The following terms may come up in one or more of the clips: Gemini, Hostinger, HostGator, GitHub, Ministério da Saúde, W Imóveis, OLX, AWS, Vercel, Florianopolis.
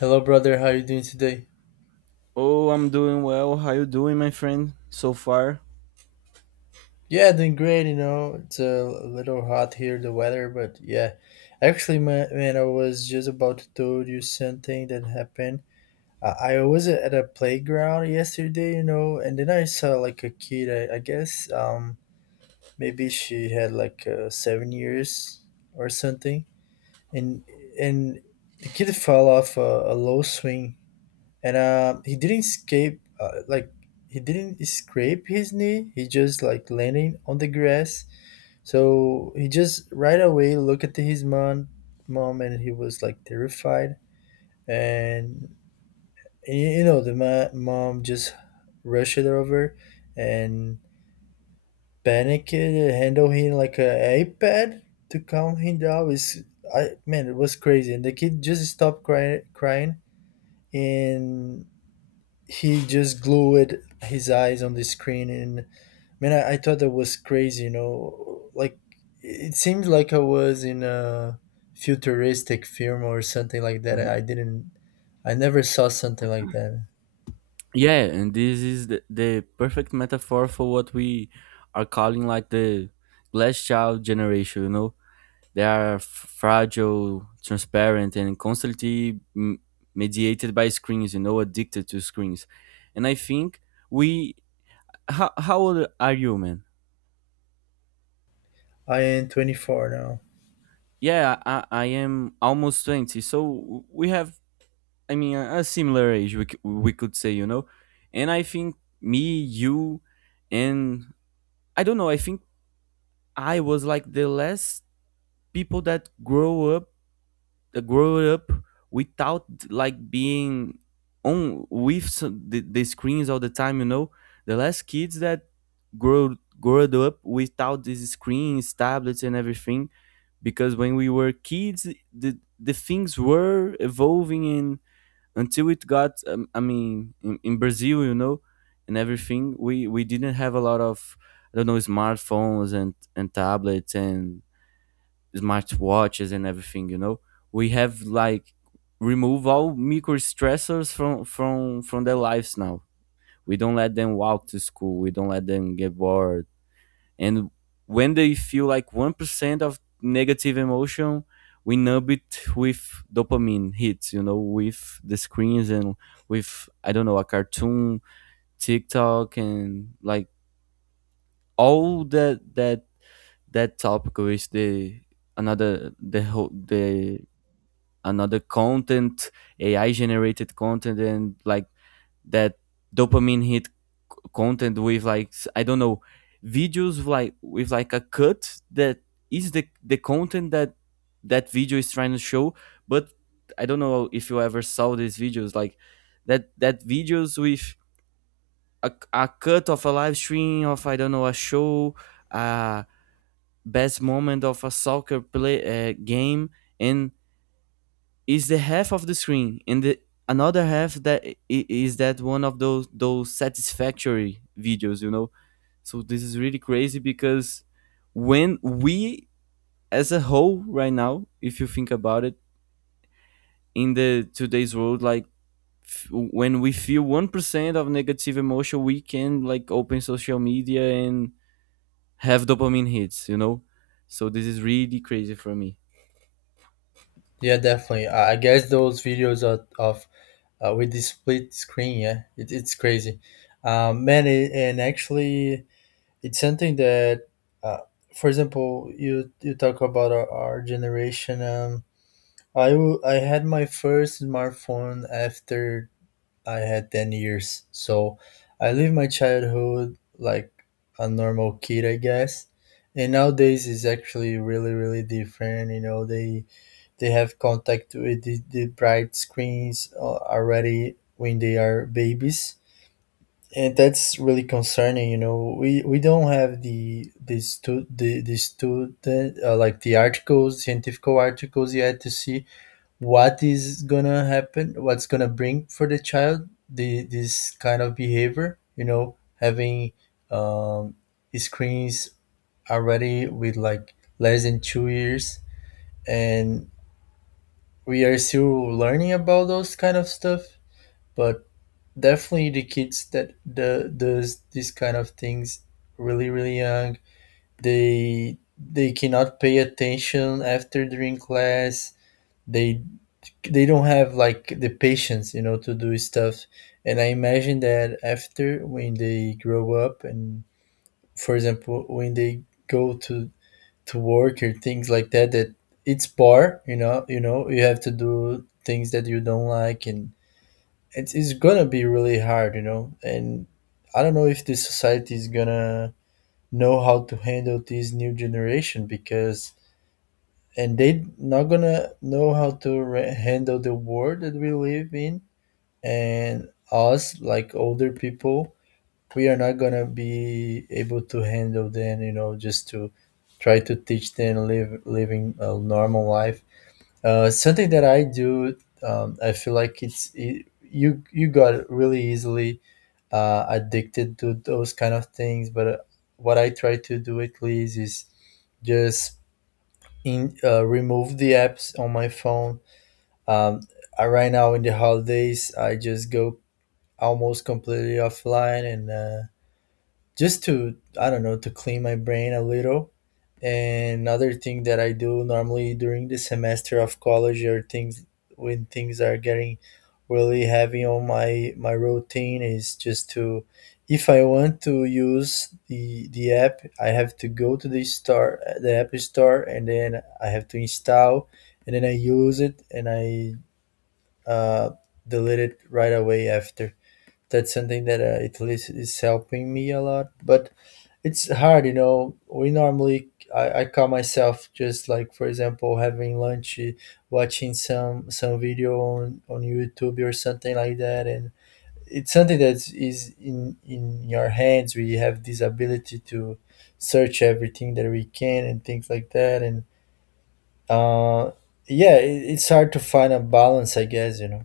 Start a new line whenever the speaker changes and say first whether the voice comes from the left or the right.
left: Hello, brother. How you doing today?
right: Oh, I'm doing well. How you doing, my friend? So far?
left: Yeah, doing great. You know, it's a little hot here, the weather, but yeah. Actually, man I was just about to tell you something that happened. I was at a playground yesterday, you know, and then I saw like a kid. I guess maybe she had like 7 years or something, and and the kid fell off a low swing and he didn't escape like he didn't scrape his knee, he just like landing on the grass. So he just right away looked at his mom and he was like terrified. And you know, the mom just rushed it over and panicked, handled him like a iPad to calm him down. Is I, man, it was crazy and the kid just stopped crying. And he just glued his eyes on the screen. And man, I thought that was crazy, you know, like it seemed like I was in a futuristic film or something like that.
right: Mhm.
left: I didn't. I never saw something like that.
right: Yeah, and this is the perfect metaphor for what we are calling like the glass child generation, you know? They are fragile, transparent, and constantly mediated by screens, you know, addicted to screens. And I think we. How old are you, man?
left: I am 24 now.
right: Yeah, I am almost 20, so we have I mean, a similar age, we, we could say, you know. And I think me, you, and I don't know. I think I was like the last people that grow up without like being on with some, the screens all the time. You know, the last kids that grow grew up without these screens, tablets, and everything. Because when we were kids, the things were evolving and until it got I mean in Brazil, you know, and everything, we didn't have a lot of, I don't know, smartphones and tablets and smartwatches and everything, you know. We have like remove all micro stressors from their lives now. We don't let them walk to school, we don't let them get bored, and when they feel like 1% of negative emotion, we numb it with dopamine hits, you know, with the screens and with, I don't know, a cartoon, TikTok, and like all that topic is the another, the whole, the another content, AI generated content, and like that dopamine hit content with like, I don't know, videos like with like a cut that is the content that that video is trying to show. But I don't know if you ever saw these videos like that videos with a cut of a live stream of, I don't know, a show, uh, best moment of a soccer play, game, and is the half of the screen and the another half that is that one of those satisfactory videos, you know. So this is really crazy because when we, as a whole right now, if you think about it, in the today's world, like, f- when we feel 1% of negative emotion, we can like open social media and have dopamine hits, you know. So this is really crazy for me.
left: Yeah, definitely. I guess those videos are of with the split screen, yeah, it's crazy. Man, it, and actually it's something that uh, for example, you talk about our generation. I had my first smartphone after I had 10 years. So I lived my childhood like a normal kid, I guess. And nowadays is actually really, really different. You know, they have contact with the bright screens already when they are babies. And that's really concerning, you know. We don't have the student like the articles, scientific articles yet to see what is gonna happen, what's gonna bring for the child the this kind of behavior, you know, having um, screens already with like less than 2 years. And we are still learning about those kind of stuff. But definitely the kids that the does these kind of things really, really young, they cannot pay attention after during class. they they don't have like the patience, you know, to do stuff. And I imagine that after when they grow up and, for example, when they go to work or things like that, that it's bar, you know, you know, you have to do things that you don't like. And it's gonna be really hard, you know. And I don't know if the society is gonna know how to handle this new generation, because and they not gonna know how to handle the world that we live in. And us like older people, we are not gonna be able to handle them, you know, just to try to teach them live living a normal life. Something that I do, I feel like it's it, you got really easily addicted to those kind of things. But what I try to do at least is just in remove the apps on my phone. um, right now in the holidays, I just go almost completely offline. And just to, I don't know, to clean my brain a little. And another thing that I do normally during the semester of college or things, when things are getting really heavy on my my routine, is just to, if I want to use the app, I have to go to the store, the app store, and then I have to install, and then I use it, and I uh, delete it right away after. That's something that at least is helping me a lot, but it's hard, you know. We normally, I call myself, just like for example having lunch, watching some video on YouTube or something like that. And it's something that is in your hands, we have this ability to search everything that we can and things like that. And uh yeah, it's hard to find a balance, I guess, you know.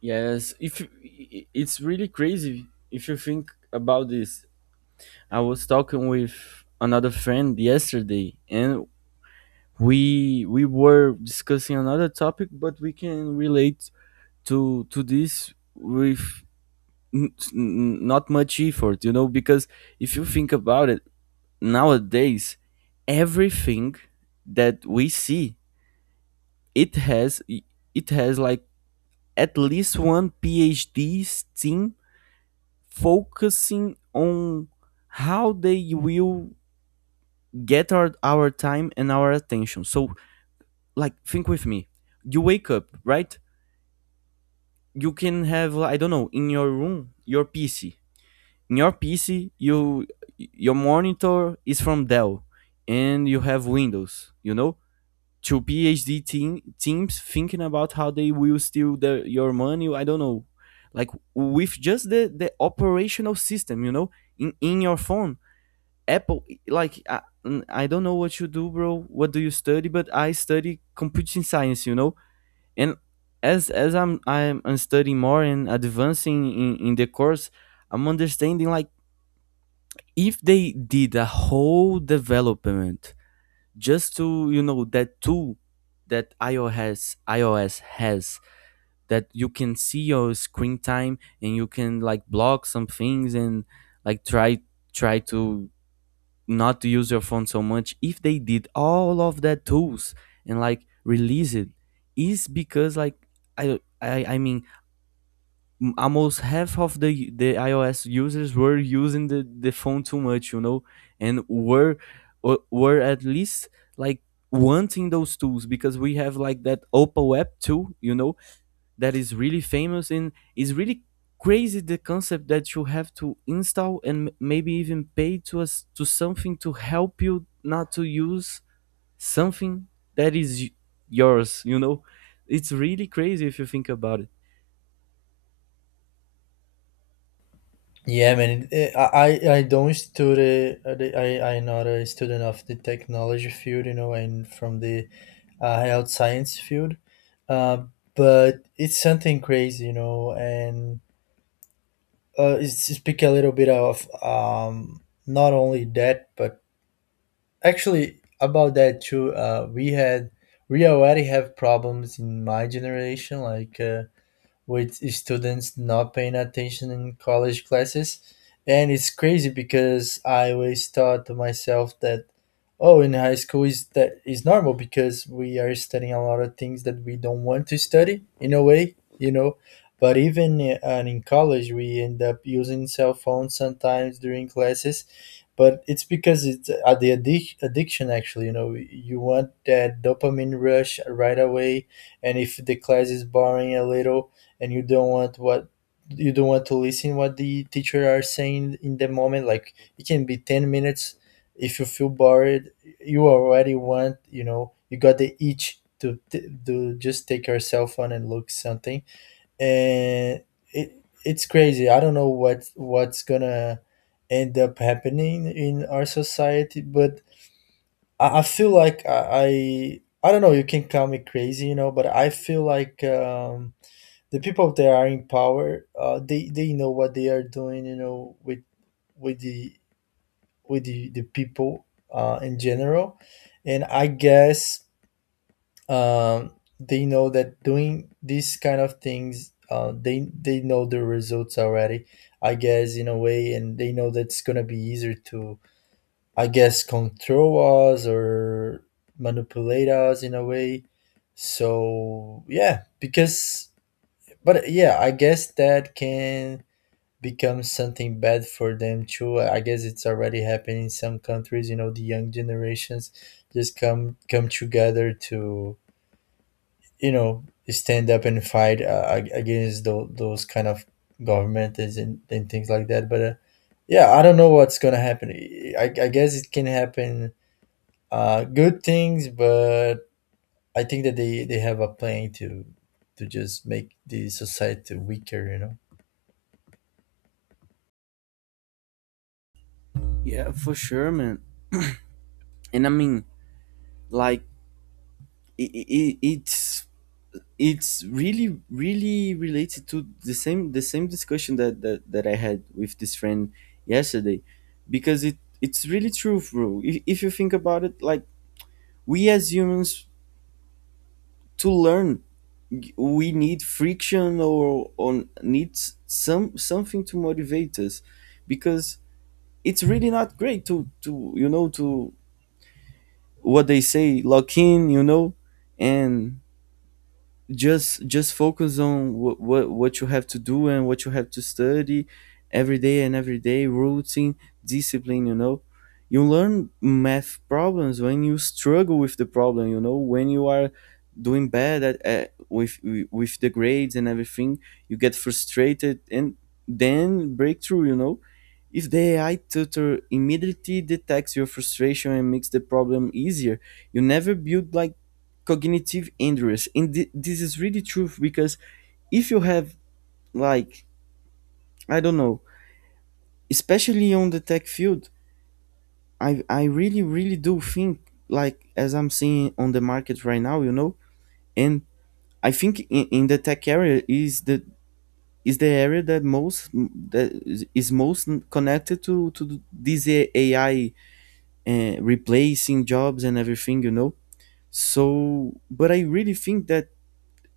right: Yes, if you- I- it's really crazy if you think about this. I was talking with another friend yesterday, and we were discussing another topic, but we can relate to this with not much effort, you know, because if you think about it, nowadays everything that we see it has it has like at least one PhD team focusing on how they will get our time and our attention. So like think with me. You wake up, right? You can have, I don't know, in your room, your PC. In your PC, you, your monitor is from Dell and you have Windows, you know? Two teams thinking about how they will steal your money, I don't know. Like with just the operational system, you know, in your phone, Apple, like I don't know what you do, bro. What do you study? But I study computing science, you know. And as I'm studying more and advancing in the course, I'm understanding like if they did a whole development just to, you know, that tool that iOS has that you can see your screen time and you can like block some things and like try try to not to use your phone so much. If they did all of that tools and like release it, is because like I mean almost half of the iOS users were using the phone too much, you know, and were were at least like wanting those tools, because we have like that oppo app too, you know, that is really famous, and is really crazy the concept that you have to install and maybe even pay to us to something to help you not to use something that is yours, you know. It's really crazy if you think about it.
left: Yeah, man. I don't study. I'm not a student of the technology field, you know, and from the health science field. Uh, but it's something crazy, you know. And it's to speak a little bit of not only that, but actually about that too. We already have problems in my generation, like. With students not paying attention in college classes. And it's crazy because I always thought to myself that, oh, in high school is that is normal, because we are studying a lot of things that we don't want to study in a way, you know. But and in college, we end up using cell phones sometimes during classes. But it's because it's addiction, actually. You know, you want that dopamine rush right away. And if the class is boring a little and you don't want to listen what the teacher are saying in the moment, like it can be 10 minutes. If you feel bored, you already want, you know, you got the itch to to just take your cell phone and look something. And it it's crazy, I don't know what what's gonna end up happening in our society. But I feel like I don't know you can call me crazy, you know, but I feel like the people that are in power, they know what they are doing, you know, with the with the people in general. And I guess um, they know that doing these kind of things, they know the results already, I guess, in a way. And they know that it's gonna be easier to, I guess, control us or manipulate us in a way. So yeah, because, but yeah, I guess that can become something bad for them too. I guess it's already happening in some countries. You know, the young generations just come together to, you know, stand up and fight against those kind of governments and things like that. But yeah, I don't know what's gonna happen. I guess it can happen good things, but I think that they have a plan to just make the society weaker. You know,
right: Yeah, for sure, man. And I mean, like, it it it's it's really really related to the same discussion that that I had with this friend yesterday. Because it it's really true, bro. If you think about it, like, we as humans, to learn, we need friction or on needs some something to motivate us. Because it's really not great to, you know, to, what they say, lock in, you know, and just focus on what you have to do and what you have to study. Every day and every day routine, discipline, you know. You learn math problems when you struggle with the problem, you know, when you are doing bad at with the grades and everything. You get frustrated and then breakthrough, you know. If the AI tutor immediately detects your frustration and makes the problem easier, you never build like cognitive injuries. And this is really true because if you have, like, I don't know, especially on the tech field, I really really do think, like, as I'm seeing on the market right now, you know. And I think in the tech area is the area that most that is most connected to this AI, replacing jobs and everything, you know. So but I really think that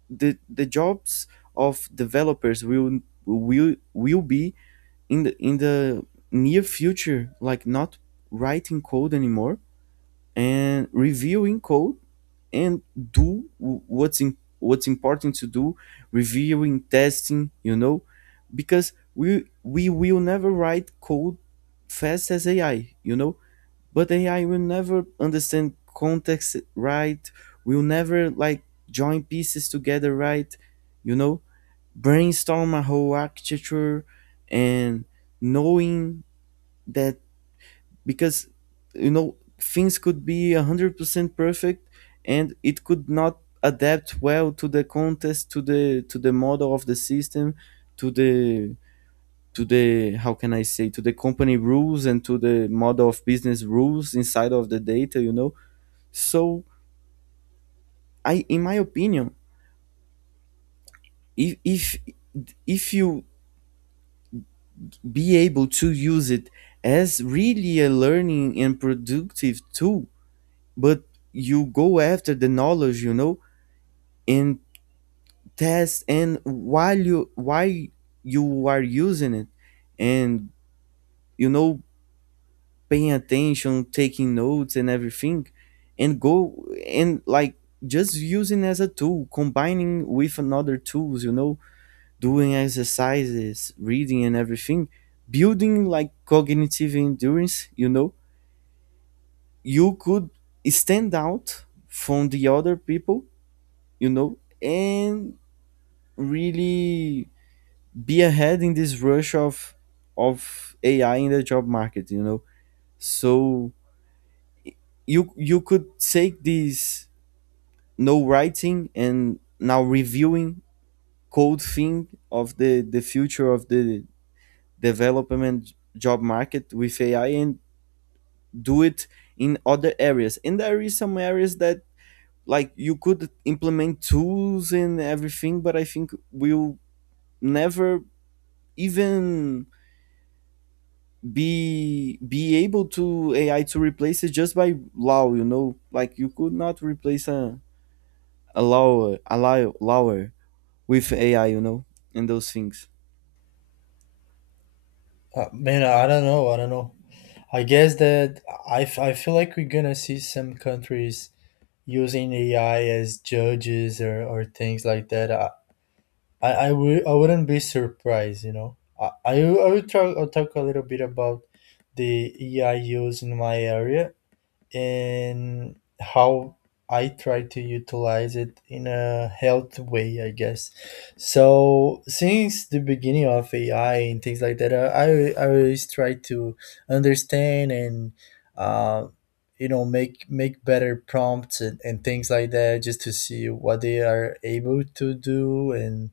right: the jobs of developers will be in the near future like not writing code anymore and reviewing code and do what's in, what's important to do, reviewing, testing, you know. Because we will never write code fast as AI, you know. But AI will never understand context, right, will never like join pieces together, right, you know, brainstorm a whole architecture and knowing that, because, you know, things could be 100% perfect and it could not adapt well to the context, to the model of the system, to the to the, how can I say, to the company rules and to the model of business rules inside of the data, you know. So I, in my opinion, if if if you be able to use it as really a learning and productive tool, but you go after the knowledge, you know, and test, and while you are using it, and, you know, paying attention, taking notes and everything, and go and like just using as a tool, combining with another tools, you know, doing exercises, reading and everything, building like cognitive endurance, you know, you could stand out from the other people, you know, and really be ahead in this rush of AI in the job market, you know. So you could take this no writing and now reviewing code thing of the future of the development job market with AI and do it in other areas. And there is some areas that, like, you could implement tools and everything, but I think we'll never even be able to AI to replace it, just by law, you know. Like you could not replace a lawyer, a lawyer with AI, you know, and those things.
left: man, I don't know. I don't know. I guess that I feel like we're gonna see some countries using AI as judges or things like that. I wouldn't be surprised, you know. I will talk, I'll talk a little bit about the AI use in my area and how I try to utilize it in a health way, I guess. So since the beginning of AI and things like that, I always try to understand and uh, you know, make make better prompts and things like that, just to see what they are able to do. And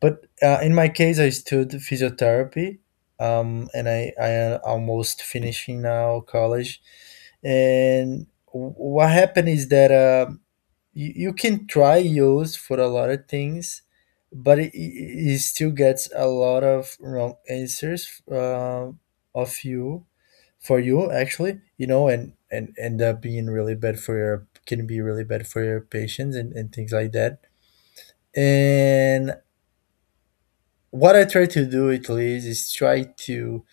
left: but in my case, I stood physiotherapy, and I am almost finishing now college. And what happened is that you can try yours for a lot of things, but it still gets a lot of wrong answers of you for you actually, you know. And end up being really bad for your, can be really bad for your patients and things like that. And what I try to do at least is try to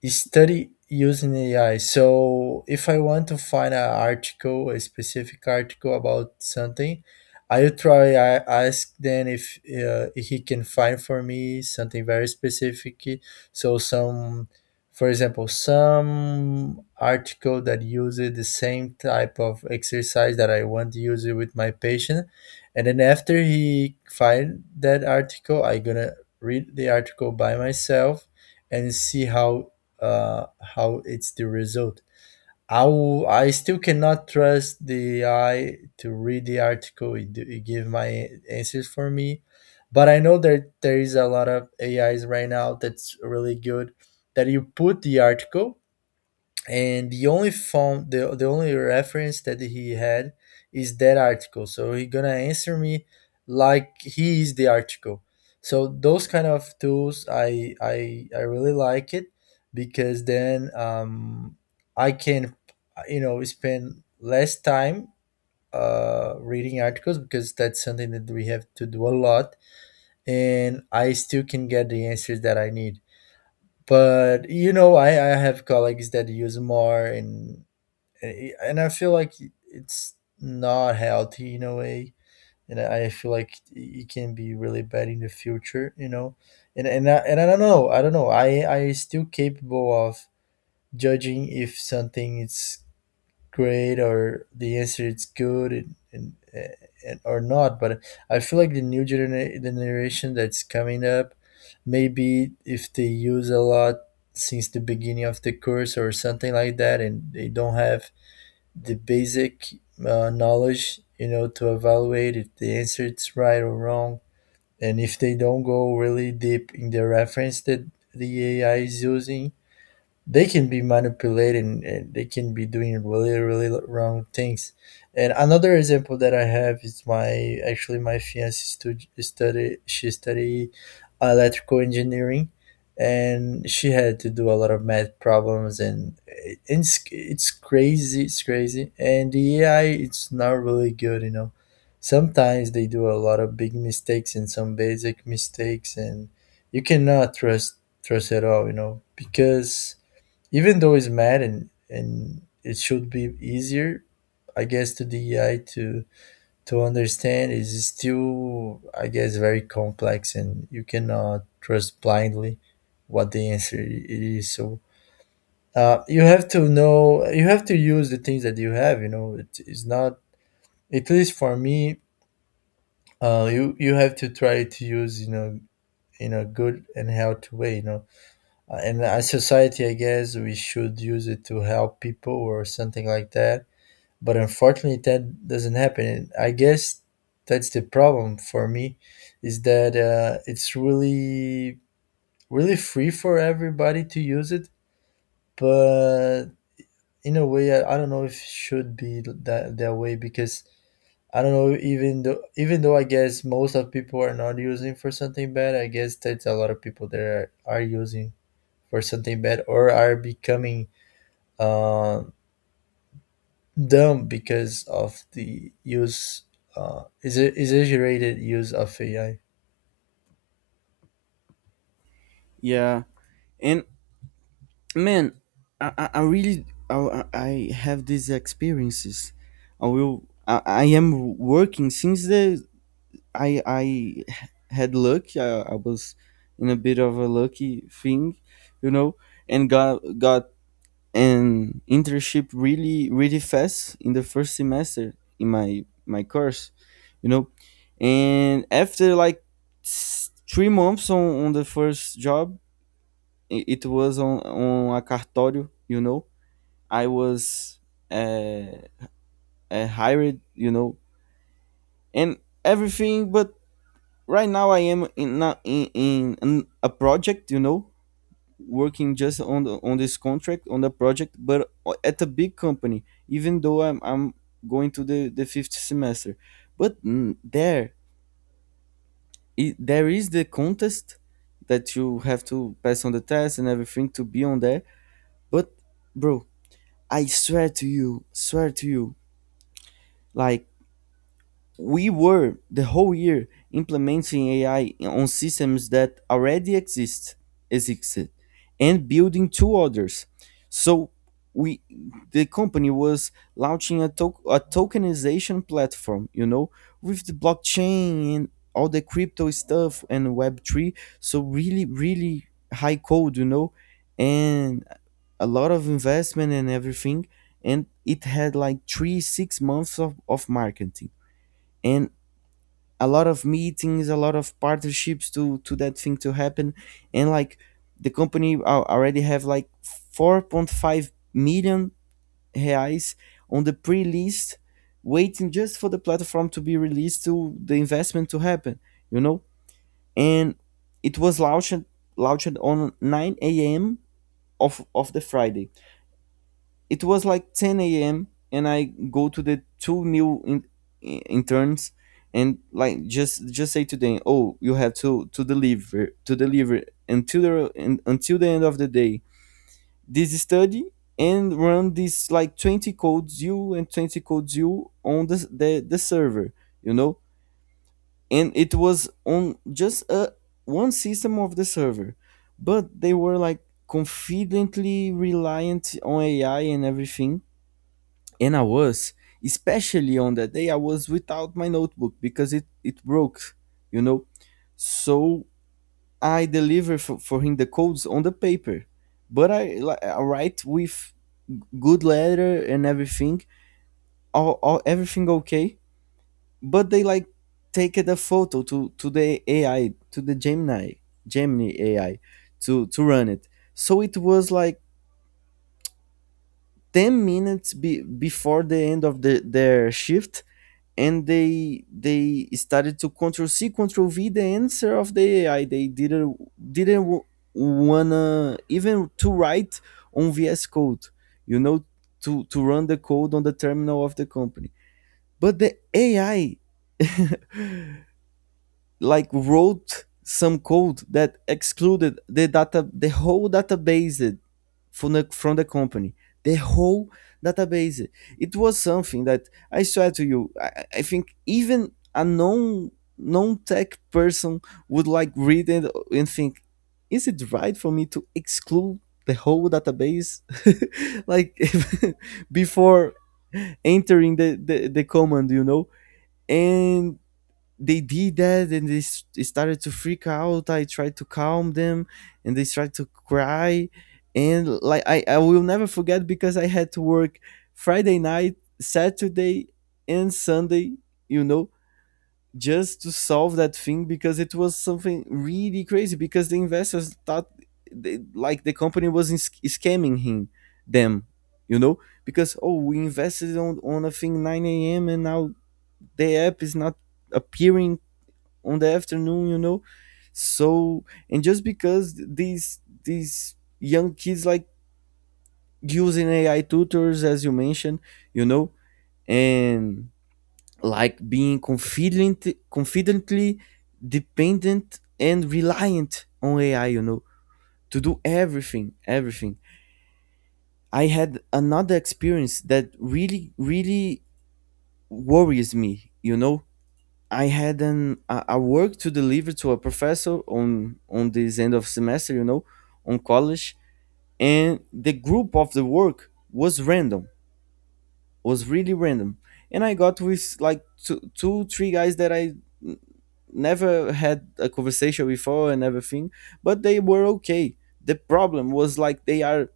left: you study using AI. So if I want to find an article, a specific article about something, I ask then if he can find for me something very specific. So some, for example, some article that uses the same type of exercise that I want to use it with my patient, and then after he find that article, I gonna read the article by myself and see how it's the result. I will, I still cannot trust the AI to read the article, it give my answers for me, but I know that there is a lot of AIs right now that's really good, that you put the article and the only phone the only reference that he had is that article, so he gonna answer me like he is the article. So those kind of tools, I really like it, because then I can, you know, spend less time reading articles, because that's something that we have to do a lot. And I still can get the answers that I need. But you know, I have colleagues that use more. And and I feel like it's not healthy in a way, and I feel like it can be really bad in the future, you know. And and I don't know, I don't know. I still capable of judging if something is great or the answer is good and or not. But I feel like the the generation that's coming up, maybe if they use a lot since the beginning of the course or something like that, and they don't have the basic knowledge, you know, to evaluate if the answer is right or wrong, and if they don't go really deep in the reference that the AI is using, they can be manipulating and they can be doing really, really wrong things. And another example that I have is my, actually my fiance study electrical engineering, and she had to do a lot of math problems, and it's crazy, it's crazy. And the AI, it's not really good, you know, sometimes they do a lot of big mistakes and some basic mistakes, and you cannot trust at all, you know, because even though it's mad, and it should be easier, I guess, to the AI to understand, is still, I guess, very complex, and you cannot trust blindly what the answer I- it is. So you have to know, you have to use the things that you have, you know. It is not, at least for me, you have to try to use, you know, in a good and healthy way, you know. And as society, I guess we should use it to help people or something like that. But unfortunately, that doesn't happen. And I guess that's the problem for me, is that it's really, really free for everybody to use it. But in a way, I don't know if it should be that, that way, because I don't know, even though I guess most of people are not using for something bad, I guess that's a lot of people that are using for something bad or are becoming uh, dumb because of the use, exaggerated use of AI.
right: Yeah. And, man, I really, I, I have these experiences. I am working since the I had luck. I was in a bit of a lucky thing, you know, and got an internship really really fast in the first semester in my my course, you know. And after like 3 months on the first job, it was on a cartório, you know. I was, uh, hired, you know, and everything. But right now I am in a project, you know, working just on the, on this contract on the project, but at a big company. Even though I'm going to the fifth semester, but, mm, there I there is the contest that you have to pass on the test and everything to be on there. But, bro, I swear to you, like, we were the whole year implementing AI on systems that already existed and building two others. So we, the company was launching a, a tokenization platform, you know, with the blockchain and all the crypto stuff and web3. So really really high code, you know, and a lot of investment and everything. And it had like 3 6 months of marketing and a lot of meetings, a lot of partnerships to that thing to happen. And like the company already have like 4.5 million reais on the pre-list, waiting just for the platform to be released to the investment to happen, you know. And it was launched on 9 a.m. of the Friday. It was like 10 a.m, and I go to the two new interns and like just say to them, oh, you have to deliver until until the end of the day this study, and run this like 20 codes you and 20 codes you on the the server, you know. And it was on just a one system of the server, but they were like confidently reliant on ai and everything. And I was, especially on that day, I was without my notebook because it broke, you know. So I deliver for him the codes on the paper. But I, I write with good letter and everything, all everything okay. But they like take the photo to the AI, to the Gemini, Gemini AI to run it. So it was like 10 minutes before the end of the, their shift. And they started to control c control v the answer of the ai. They didn't wanna even to write on vs code, you know, to run the code on the terminal of the company. But the ai like wrote some code that excluded the data, the whole database from the company, the whole database. It was something that I swear to you, I think even a non tech person would like read it and think, is it right for me to exclude the whole database? like before entering the command, you know? And they did that and they started to freak out. I tried to calm them, and they started to cry. And like I will never forget because I had to work Friday night, Saturday, and Sunday, you know, just to solve that thing because it was something really crazy because the investors thought they, like the company was in, scamming him, them, you know, because, oh, we invested on a thing 9 a.m and now the app is not appearing on the afternoon, so. And just because these young kids like using ai tutors, as you mentioned, you know. And like being confidently dependent and reliant on ai, you know, to do everything. I had another experience that really worries me, you know. I had a work to deliver to a professor on this end of semester, you know, on college, and the group of the work was random, was really random, and I got with like two three guys that I n- never had a conversation before and everything, but they were okay. The problem was like they are.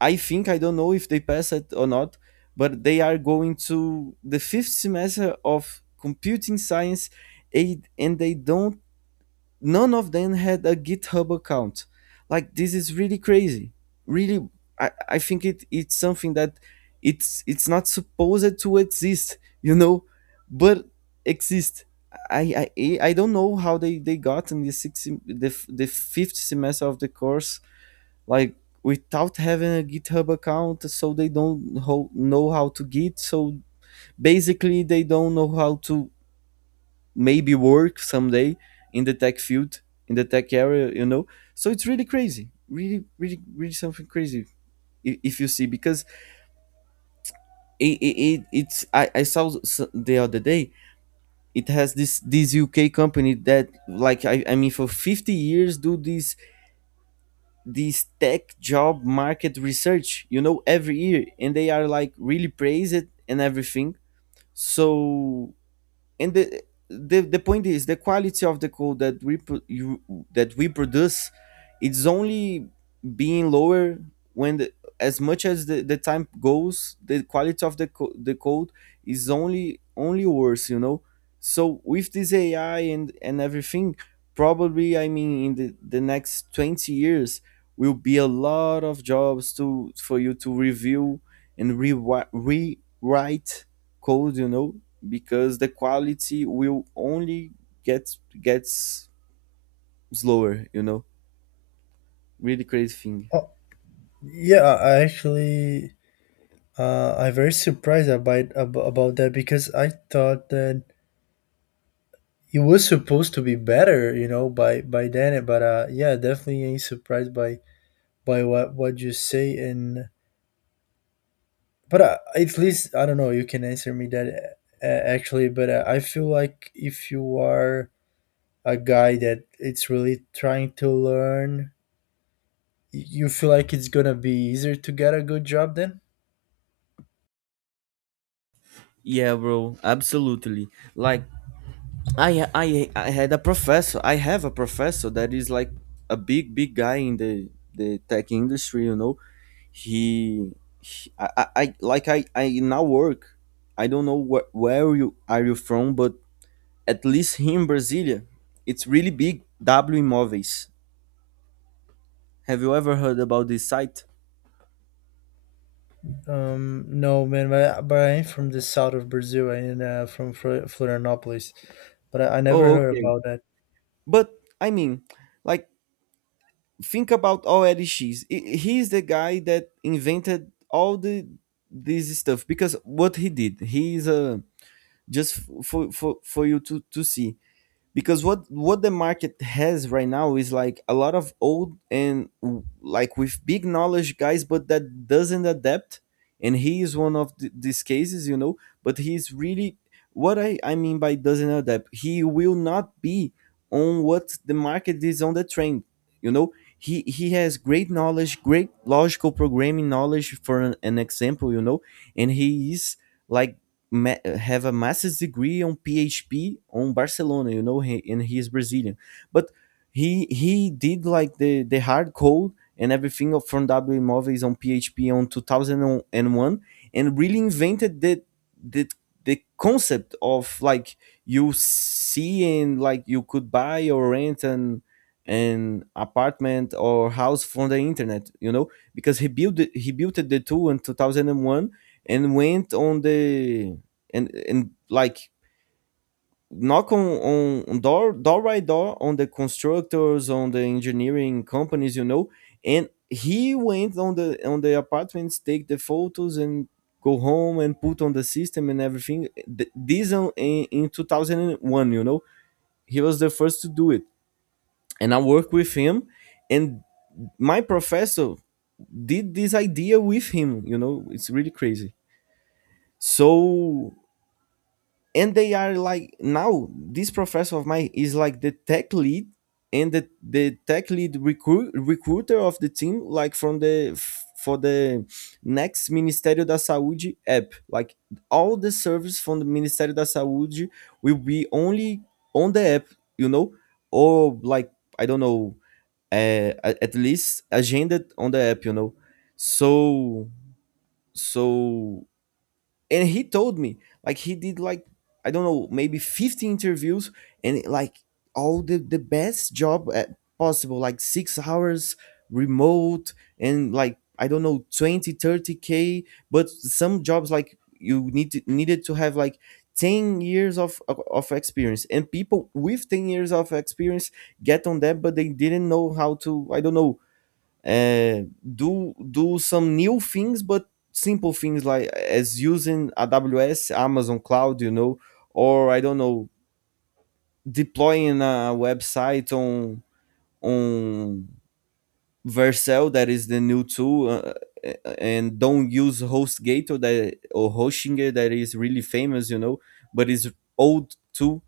right: I think I don't know if they pass it or not, but they are going to the fifth semester of computing science, aid, and they don't. None of them had a github account. Like, this is really crazy, really. I think it, it's something that it's not supposed to exist, you know, but exist. I don't know how they got in the fifth semester of the course like without having a github account, so they don't know how to git, so basically they don't know how to maybe work someday in the tech field, in the tech area, you know. So it's really crazy, really really really something crazy. If you see, because it it's, I saw the other day, it has this this UK company that like, I mean, for 50 years do this this tech job market research, you know, every year, and they are like really praised and everything. So and the the point is the quality of the code that we that we produce, it's only being lower when the, as much as the time goes, the quality of the code is only only worse, you know. So with this ai and everything, probably, I mean, in the next 20 years will be a lot of jobs to for you to review and rewrite code, you know, because the quality will only gets slower, you know. Really crazy thing.
left: Oh, yeah, I actually, I'm very surprised about that because I thought that it was supposed to be better, you know, by then. But yeah, definitely ain't surprised by what you say. And but at least I don't know. You can answer me that actually. But I feel like if you are a guy that it's really trying to learn, you feel like it's gonna be easier to get a good job then?
right: Yeah, bro, absolutely. Like, I had a professor, I have a professor that is like a big guy in the tech industry, you know. He, I, like I now work, I don't know where you are you from, but at least here in Brasilia, it's really big W Imóveis. Have you ever heard about this site?
left: No, man, but I am from the south of Brazil and from Florianopolis, but I never
right: Oh,
left: heard
right: okay.
left: about that.
right: But I mean, like, think about OLX. He's the guy that invented all the this stuff because what he did, he's a just for you to see, because what the market has right now is like a lot of old and like with big knowledge guys but that doesn't adapt, and he is one of these cases, you know. But he's really, what I mean by doesn't adapt, he will not be on what the market is on the trend, you know. He has great knowledge, great logical programming knowledge for an example, you know. And he is like have a master's degree on PHP on Barcelona, you know, he, and he is Brazilian. But he did like the hard code and everything of from W Movies on PHP on 2001, and really invented the the concept of like you see and like you could buy or rent an apartment or house from the internet, you know, because he built he built the tool in 2001 and went on the and like knock on, on door by door on the constructors on the engineering companies, you know. And he went on the apartments, take the photos and go home and put on the system and everything. This on, in 2001, you know, he was the first to do it. And I worked with him and my professor did this idea with him, you know. It's really crazy. So, and they are like now this professor of mine is like the tech lead and the tech lead recruiter of the team, like from for the next Ministério da Saúde app, like all the service from the Ministério da Saúde will be only on the app, you know, or like, I don't know, at least agended on the app, you know. So so and he told me like he did like, I don't know, maybe 50 interviews, and like all the best job at possible like 6 hours remote and like, I don't know, 20 30k. But some jobs like you need to, needed to have like 10 years of, of experience, and people with 10 years of experience get on that, but they didn't know how to, I don't know, do do some new things, but simple things like as using AWS, Amazon Cloud, you know, or I don't know, deploying a website on Vercel, that is the new tool, and don't use HostGator that or Hostinger that is really famous, you know, but is old tool.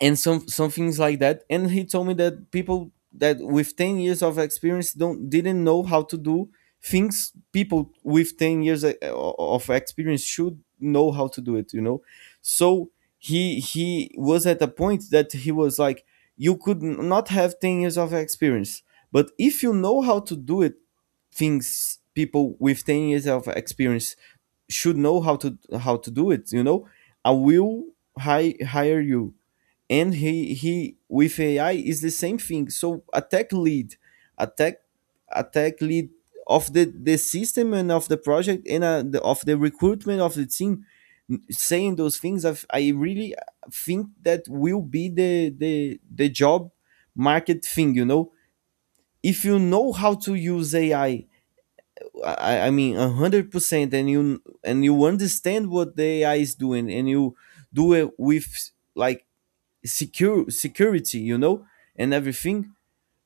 right: And some things like that, and he told me that people that with 10 years of experience don't didn't know how to do things people with 10 years of experience should know how to do it, you know. So he was at a point that he was like, you could not have 10 years of experience, but if you know how to do it things people with 10 years of experience should know how to do it, you know, I will hire you. And he with AI is the same thing. So a tech lead, a tech, a tech lead of the system and of the project and the, of the recruitment of the team saying those things, I really think that will be the the job market thing, you know. If you know how to use ai, I mean 100%, and you understand what the ai is doing, and you do it with like secure security, you know, and everything,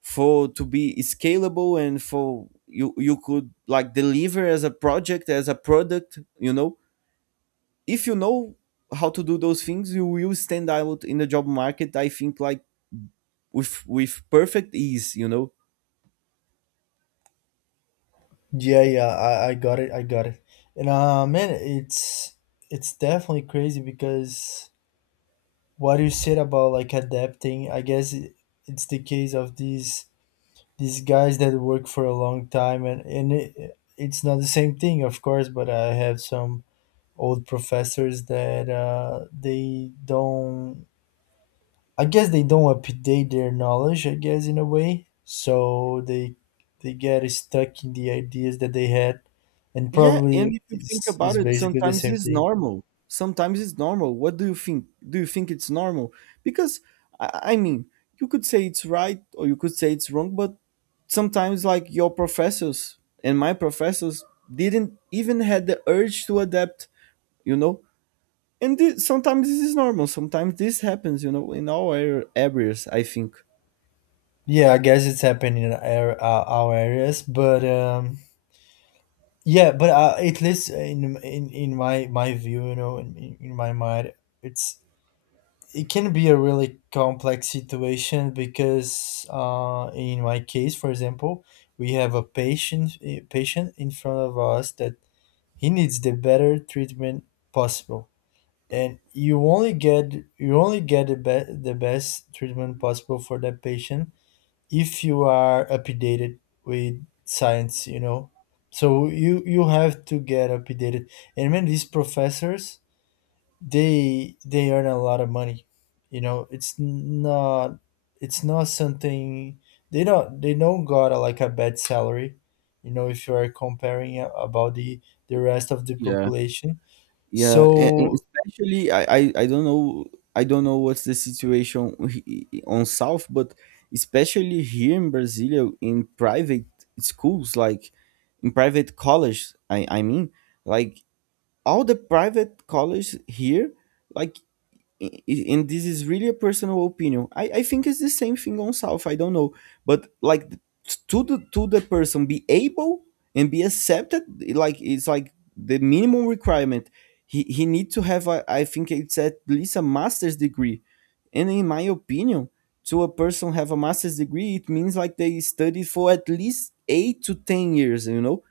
right: for to be scalable and for you you could like deliver as a project, as a product, you know. If you know how to do those things, you will stand out in the job market, I think, like, with perfect ease, you know.
left: Yeah, yeah, I got it, I got it. And man, it's definitely crazy because what you said about like adapting, I guess it, it's the case of these guys that work for a long time, and it, it's not the same thing, of course, but I have some old professors that they don't, I guess they don't update their knowledge, I guess, in a way, so they get stuck in the ideas that they had, and
right: Yeah, and
left: probably
right: if you think about
left: it's
right: it,
left: basically the
right: sometimes
left: same
right: it's
left: thing.
right: normal. Sometimes it's normal. What do you think? Do you think it's normal? Because I mean, you could say it's right or you could say it's wrong, but sometimes, like, your professors and my professors didn't even had the urge to adapt, you know? And sometimes this is normal. Sometimes this happens, you know, in all areas, I think.
left: Yeah, I guess it's happening in our areas, but yeah, but at least in my view, you know, in my mind, it's it can be a really complex situation because in my case, for example, we have a patient in front of us that he needs the better treatment possible, and you only get the, the best treatment possible for that patient if you are updated with science, you know. So you have to get updated. And when these professors, they earn a lot of money, you know. It's not, it's not something, they don't got a, like a bad salary, you know, if you are comparing about the rest of the
right: Yeah.
left: population.
right: Yeah, and
left: So
right: especially I, I don't know, I don't know what's the situation on South, but especially here in Brazil in private schools, like in private college, I mean, like, all the private college here, like and this is really a personal opinion. I think it's the same thing on South, I don't know, but like, to the person be able and be accepted, like it's like the minimum requirement. He need to have a, I think it's at least a master's degree, and in my opinion, to a person have a master's degree, it means like they studied for at least 8 to 10 years. You know,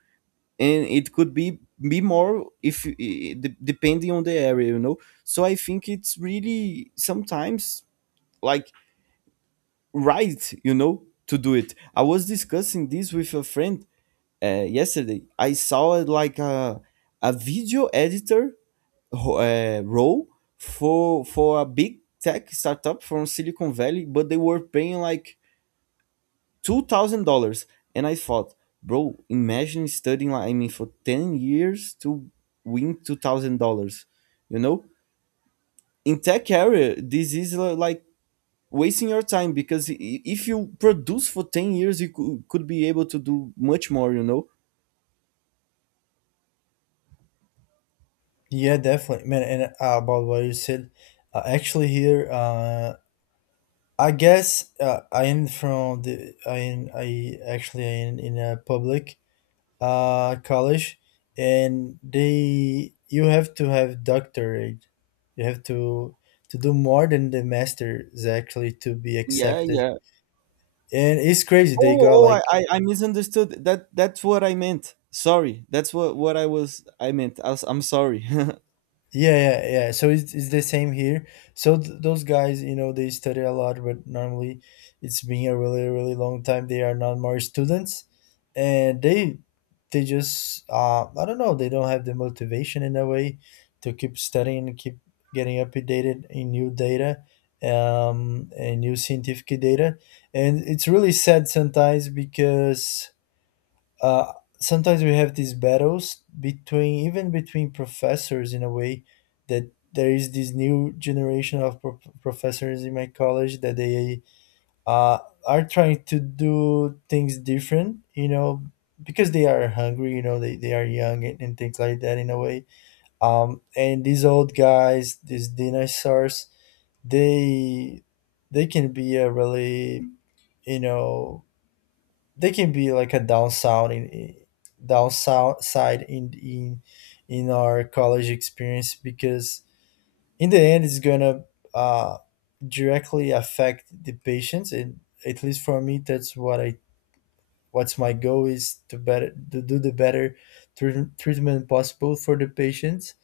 right: and it could be more if depending on the area, you know. So I think it's really sometimes like right, you know, to do it. I was discussing this with a friend yesterday. I saw it like a video editor role for a big tech startup from Silicon Valley, but they were paying like $2,000, and I thought, bro, imagine studying like, I mean for 10 years to win $2,000, you know. In tech area, this is like wasting your time because if you produce for 10 years, you could be able to do much more, you know.
left: yeah, definitely, man. And about what you said, actually here I guess I am from the I am I actually I am in a public college, and they you have to have doctorate. You have to do more than the master's, actually, to be
right: Yeah,
left: accepted.
right: yeah.
left: And it's crazy. They
right: Oh,
left: got
right: oh,
left: like
right: I misunderstood that. That's what I meant, sorry. That's what I meant. I was, I'm sorry.
left: yeah, yeah, yeah. So it's the same here. So those guys, you know, they study a lot, but normally it's been a really, really long time. They are not more students, and they just I don't know. They don't have the motivation in a way to keep studying and keep getting updated in new data, and new scientific data. And it's really sad sometimes because uh, sometimes we have these battles between, even between professors in a way, that there is this new generation of professors in my college that they uh, are trying to do things different, you know, because they are hungry, you know, they are young, and things like that in a way. And these old guys, these dinosaurs, they can be a really, you know, they can be like a downside in downside in in in our college experience, because in the end it's gonna uh, directly affect the patients. And at least for me, that's what I, what's my goal, is to better to do the better treatment possible for the patients.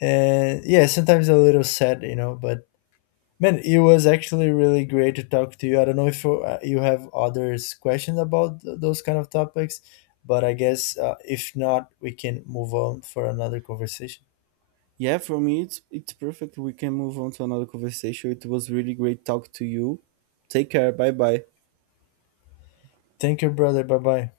left: And yeah, sometimes a little sad, you know, but man, it was actually really great to talk to you. I don't know if you, you have others questions about those kind of topics, but I guess if not, we can move on for another conversation.
right: Yeah, for me it's perfect. We can move on to another conversation. It was really great talk to you. Take care. Bye bye.
left: Thank you, brother. Bye bye.